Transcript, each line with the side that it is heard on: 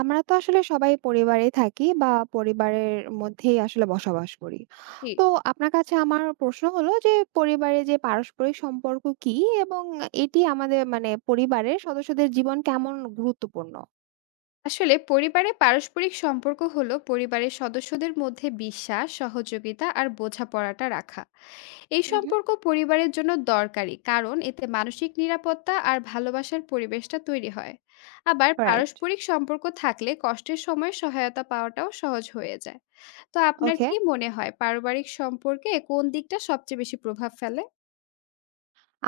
right: আমরা তো আসলে সবাই পরিবারে থাকি বা পরিবারের মধ্যেই আসলে বসবাস করি।
left: জি।
right: তো আপনার কাছে আমার প্রশ্ন হলো যে পরিবারে যে পারস্পরিক সম্পর্ক কি? এবং এটি আমাদের মানে পরিবারের সদস্যদের জীবন কেমন গুরুত্বপূর্ণ?
left: আসলে পরিবারে পারস্পরিক সম্পর্ক হলো পরিবারের সদস্যদের মধ্যে বিশ্বাস সহযোগিতা আর বোঝাপড়াটা রাখা। এই
right: হুম, হুম।
left: সম্পর্ক পরিবারের জন্য দরকারি কারণ এতে মানসিক নিরাপত্তা আর ভালোবাসার পরিবেশটা তৈরি হয়। আবার
right: রাইট।
left: পারস্পরিক সম্পর্ক থাকলে কষ্টের সময় সহায়তা পাওয়াটাও সহজ হয়ে যায়। তো আপনার
right: ওকে।
left: কি মনে হয় পারিবারিক সম্পর্কে কোন দিকটা সবচেয়ে বেশি প্রভাব ফেলে?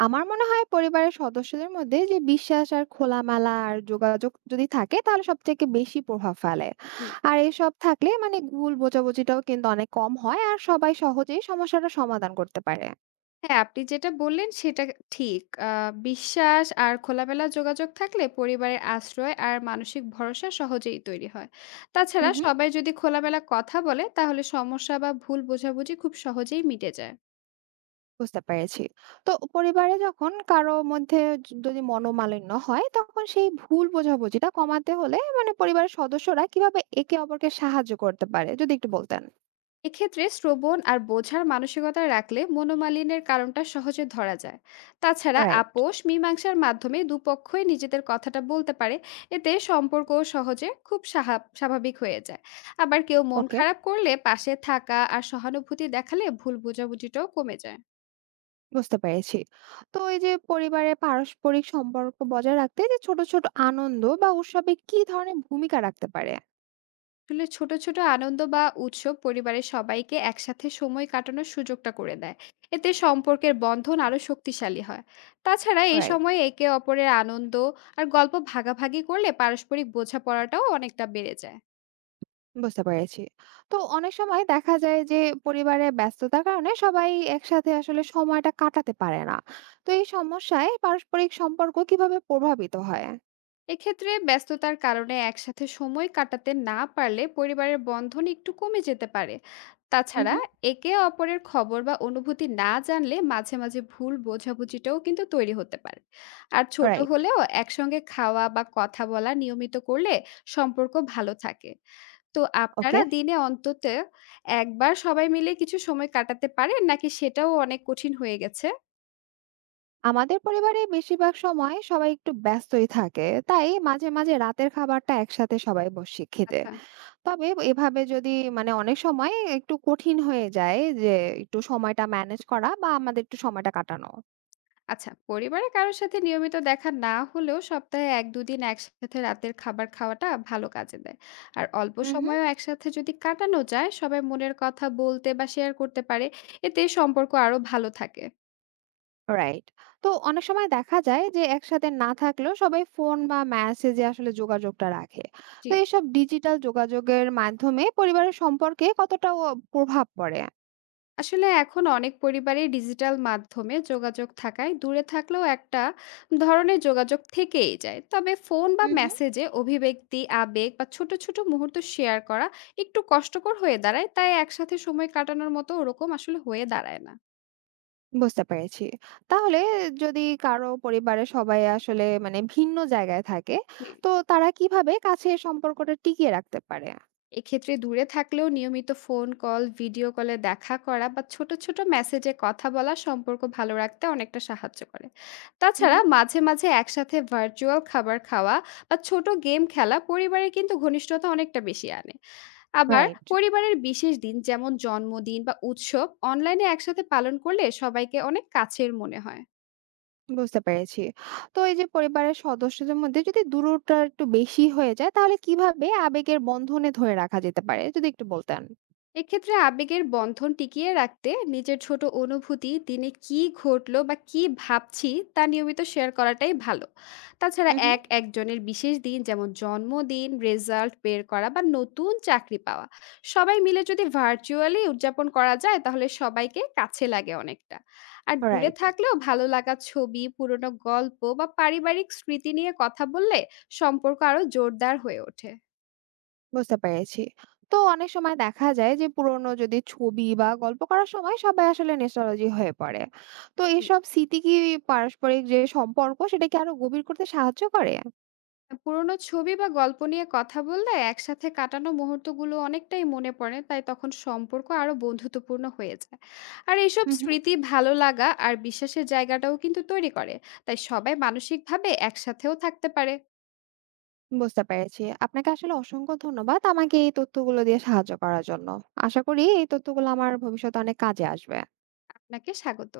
right: আমার মনে হয় পরিবারের সদস্যদের মধ্যে যে বিশ্বাস আর খোলামেলা আর যোগাযোগ যদি থাকে তাহলে সবথেকে বেশি প্রভাব ফেলে।
left: জি।
right: আর এসব থাকলে মানে ভুল বোঝাবুঝিটাও কিন্তু অনেক কম হয় আর সবাই সহজেই সমস্যাটা সমাধান করতে পারে।
left: হ্যাঁ, আপনি যেটা বললেন সেটা ঠিক। বিশ্বাস আর খোলামেলা যোগাযোগ থাকলে পরিবারের আশ্রয় আর মানসিক ভরসা সহজেই তৈরি হয়।
right: হুম,
left: তাছাড়া
right: হুম।
left: সবাই যদি খোলামেলা কথা বলে তাহলে সমস্যা বা ভুল বোঝাবুঝি খুব সহজেই মিটে যায়।
right: বুঝতে পেরেছি। তো পরিবারে যখন কারো মধ্যে যদি মনোমালিন্য হয়, তখন সেই ভুল বোঝাবুঝিটা কমাতে হলে মানে পরিবারের সদস্যরা কিভাবে একে অপরকে সাহায্য করতে পারে? যদি একটু বলতেন।
left: এক্ষেত্রে শ্রবণ আর বোঝার মানসিকতা রাখলে মনোমালিন্যের কারণটা সহজে ধরা যায়। তাছাড়া
right: রাইট।
left: আপোষ মীমাংসার মাধ্যমে দুপক্ষই নিজেদের কথাটা বলতে পারে। এতে সম্পর্ক সহজে খুব স্বাভাবিক হয়ে যায়। আবার কেউ মন
right: ওকে,
left: খারাপ করলে পাশে থাকা আর সহানুভূতি দেখালে ভুল বোঝাবুঝিটাও কমে যায়।
right: বুঝতে পেরেছি। তো এই যে পরিবারের পারস্পরিক সম্পর্ক বজায় রাখতে যে ছোট, ছোট আনন্দ বা উৎসবে কি ধরনের ভূমিকা রাখতে পারে?
left: আসলে ছোট, ছোট আনন্দ বা উৎসব পরিবারের সবাইকে একসাথে সময় কাটানোর সুযোগটা করে দেয়। এতে সম্পর্কের বন্ধন আরো শক্তিশালী হয়। তাছাড়া এই
right: রাইট।
left: সময়ে একে অপরের আনন্দ আর গল্প ভাগাভাগি করলে পারস্পরিক বোঝাপড়াটাও অনেকটা বেড়ে যায়।
right: বুঝতে পেরেছি। তো অনেক সময় দেখা যায় যে পরিবারে ব্যস্ততার কারণে সবাই একসাথে আসলে সময়টা কাটাতে পারে না। তো এই সমস্যায় পারস্পরিক সম্পর্ক কিভাবে প্রভাবিত হয়?
left: এক্ষেত্রে ব্যস্ততার কারণে একসাথে সময় কাটাতে না পারলে পরিবারের বন্ধন একটু কমে যেতে পারে।
right: হুম,
left: তাছাড়া
right: হুম।
left: একে অপরের খবর বা অনুভূতি না জানলে মাঝে মাঝে ভুল বোঝাবুঝিটাও কিন্তু তৈরি হতে পারে। আর ছোট
right: রাইট,
left: হলেও একসঙ্গে খাওয়া বা কথা বলা নিয়মিত করলে সম্পর্ক ভালো থাকে। তো
right: ওকে।
left: আপনারা দিনে অন্তত একবার সবাই মিলে কিছু সময় কাটাতে পারেন নাকি সেটাও অনেক কঠিন হয়ে গেছে?
right: আমাদের পরিবারে বেশিরভাগ সময় সবাই একটু ব্যস্তই থাকে। তাই মাঝে, মাঝে রাতের খাবারটা একসাথে সবাই বসি খেতে।
left: আচ্ছা
right: তবে এভাবে যদি মানে অনেক সময় একটু কঠিন হয়ে যায় যে একটু সময়টা ম্যানেজ করা বা আমাদের একটু সময়টা কাটানো।
left: আচ্ছা, পরিবারে কারো সাথে নিয়মিত দেখা না হলেও সপ্তাহে ১-২ দিন একসাথে রাতের খাবার খাওয়াটা ভালো কাজে দেয়। আর অল্প
right: হুম, হুম।
left: সময়ও একসাথে যদি কাটানো যায়, সবাই মনের কথা বলতে বা শেয়ার করতে পারে। এতে সম্পর্ক আরো ভালো থাকে।
right: রাইট। তো অনেক সময় দেখা যায় যে একসাথে না থাকলেও সবাই ফোন বা মেসেজে আসলে যোগাযোগটা রাখে।
left: জি।
right: তো এসব ডিজিটাল যোগাযোগের মাধ্যমে পরিবারের সম্পর্কে কতটা ও প্রভাব পড়ে?
left: আসলে এখন অনেক পরিবারে ডিজিটাল মাধ্যমে যোগাযোগ থাকায় দূরে থাকলেও একটা ধরনের যোগাযোগ থেকেই যায়। তবে ফোন বা
right: হুম, হুম।
left: মেসেজে অভিব্যক্তি আবেগ বা ছোট ছোট মুহূর্ত শেয়ার করা একটু কষ্টকর হয়ে দাঁড়ায়। তাই একসাথে সময় কাটানোর মতো ওরকম আসলে হয়ে দাঁড়ায় না।
right: বুঝতে পেরেছি। তাহলে যদি কারো পরিবারের সবাই আসলে মানে ভিন্ন জায়গায় থাকে,
left: জি।
right: তো তারা কিভাবে কাছের সম্পর্কটা টিকিয়ে রাখতে পারে?
left: এক্ষেত্রে দূরে থাকলেও নিয়মিত ফোন কল, ভিডিও কলে দেখা করা বা ছোট, ছোট মেসেজে কথা বলা সম্পর্ক ভালো রাখতে অনেকটা সাহায্য করে।
right: হুম,
left: তাছাড়া
right: হুম।
left: মাঝে, মাঝে একসাথে ভার্চুয়াল খাবার খাওয়া বা ছোট গেম খেলা পরিবারে কিন্তু ঘনিষ্ঠতা অনেকটা বেশি আনে। আবার
right: রাইট।
left: পরিবারের বিশেষ দিন যেমন জন্মদিন বা উৎসব অনলাইনে একসাথে পালন করলে সবাইকে অনেক কাছের মনে হয়।
right: বুঝতে পেরেছি। তো এই যে পরিবারের সদস্যদের মধ্যে যদি দূরত্বটা একটু বেশি হয়ে যায় তাহলে কিভাবে আবেগের বন্ধনে ধরে রাখা যেতে পারে? যদি একটু বলতেন।
left: এক্ষেত্রে আবেগের বন্ধন টিকিয়ে রাখতে নিজের ছোট অনুভূতি দিনে কি ঘটলো বা কি ভাবছি তা নিয়মিত শেয়ার করাটাই ভালো। তাছাড়া
right: হুম, হুম।
left: এক একজনের বিশেষ দিন যেমন জন্মদিন রেজাল্ট বের করা বা নতুন চাকরি পাওয়া সবাই মিলে যদি ভার্চুয়ালি উদযাপন করা যায় তাহলে সবাইকে কাছে লাগে অনেকটা। আর দূরে
right: রাইট,
left: থাকলেও ভালো লাগা ছবি পুরনো গল্প বা পারিবারিক স্মৃতি নিয়ে কথা বললে সম্পর্ক আরো জোরদার হয়ে ওঠে।
right: বুঝতে পেরেছি। তো অনেক সময় দেখা যায় যে পুরনো যদি ছবি বা গল্প করার সময় সবাই আসলে নস্টালজি হয়ে পড়ে। তো এসব স্মৃতি কি পারস্পরিক যে সম্পর্ক সেটাকে আরো গভীর করতে সাহায্য করে?
left: পুরোনো ছবি বা গল্প নিয়ে কথা বললে একসাথে কাটানো মুহূর্তগুলো অনেকটাই মনে পড়ে, তাই তখন সম্পর্ক আরো বন্ধুত্বপূর্ণ হয়ে যায়। আর এইসব
right: হুম, হুম।
left: স্মৃতি ভালো লাগা আর বিশ্বাসের জায়গাটাও কিন্তু তৈরি করে। তাই সবাই মানসিকভাবে একসাথেও থাকতে পারে।
right: বুঝতে পেরেছি। আপনাকে আসলে অসংখ্য ধন্যবাদ আমাকে এই তথ্যগুলো দিয়ে সাহায্য করার জন্য। আশা করি এই তথ্যগুলো আমার ভবিষ্যতে অনেক কাজে আসবে।
left: আপনাকে স্বাগত।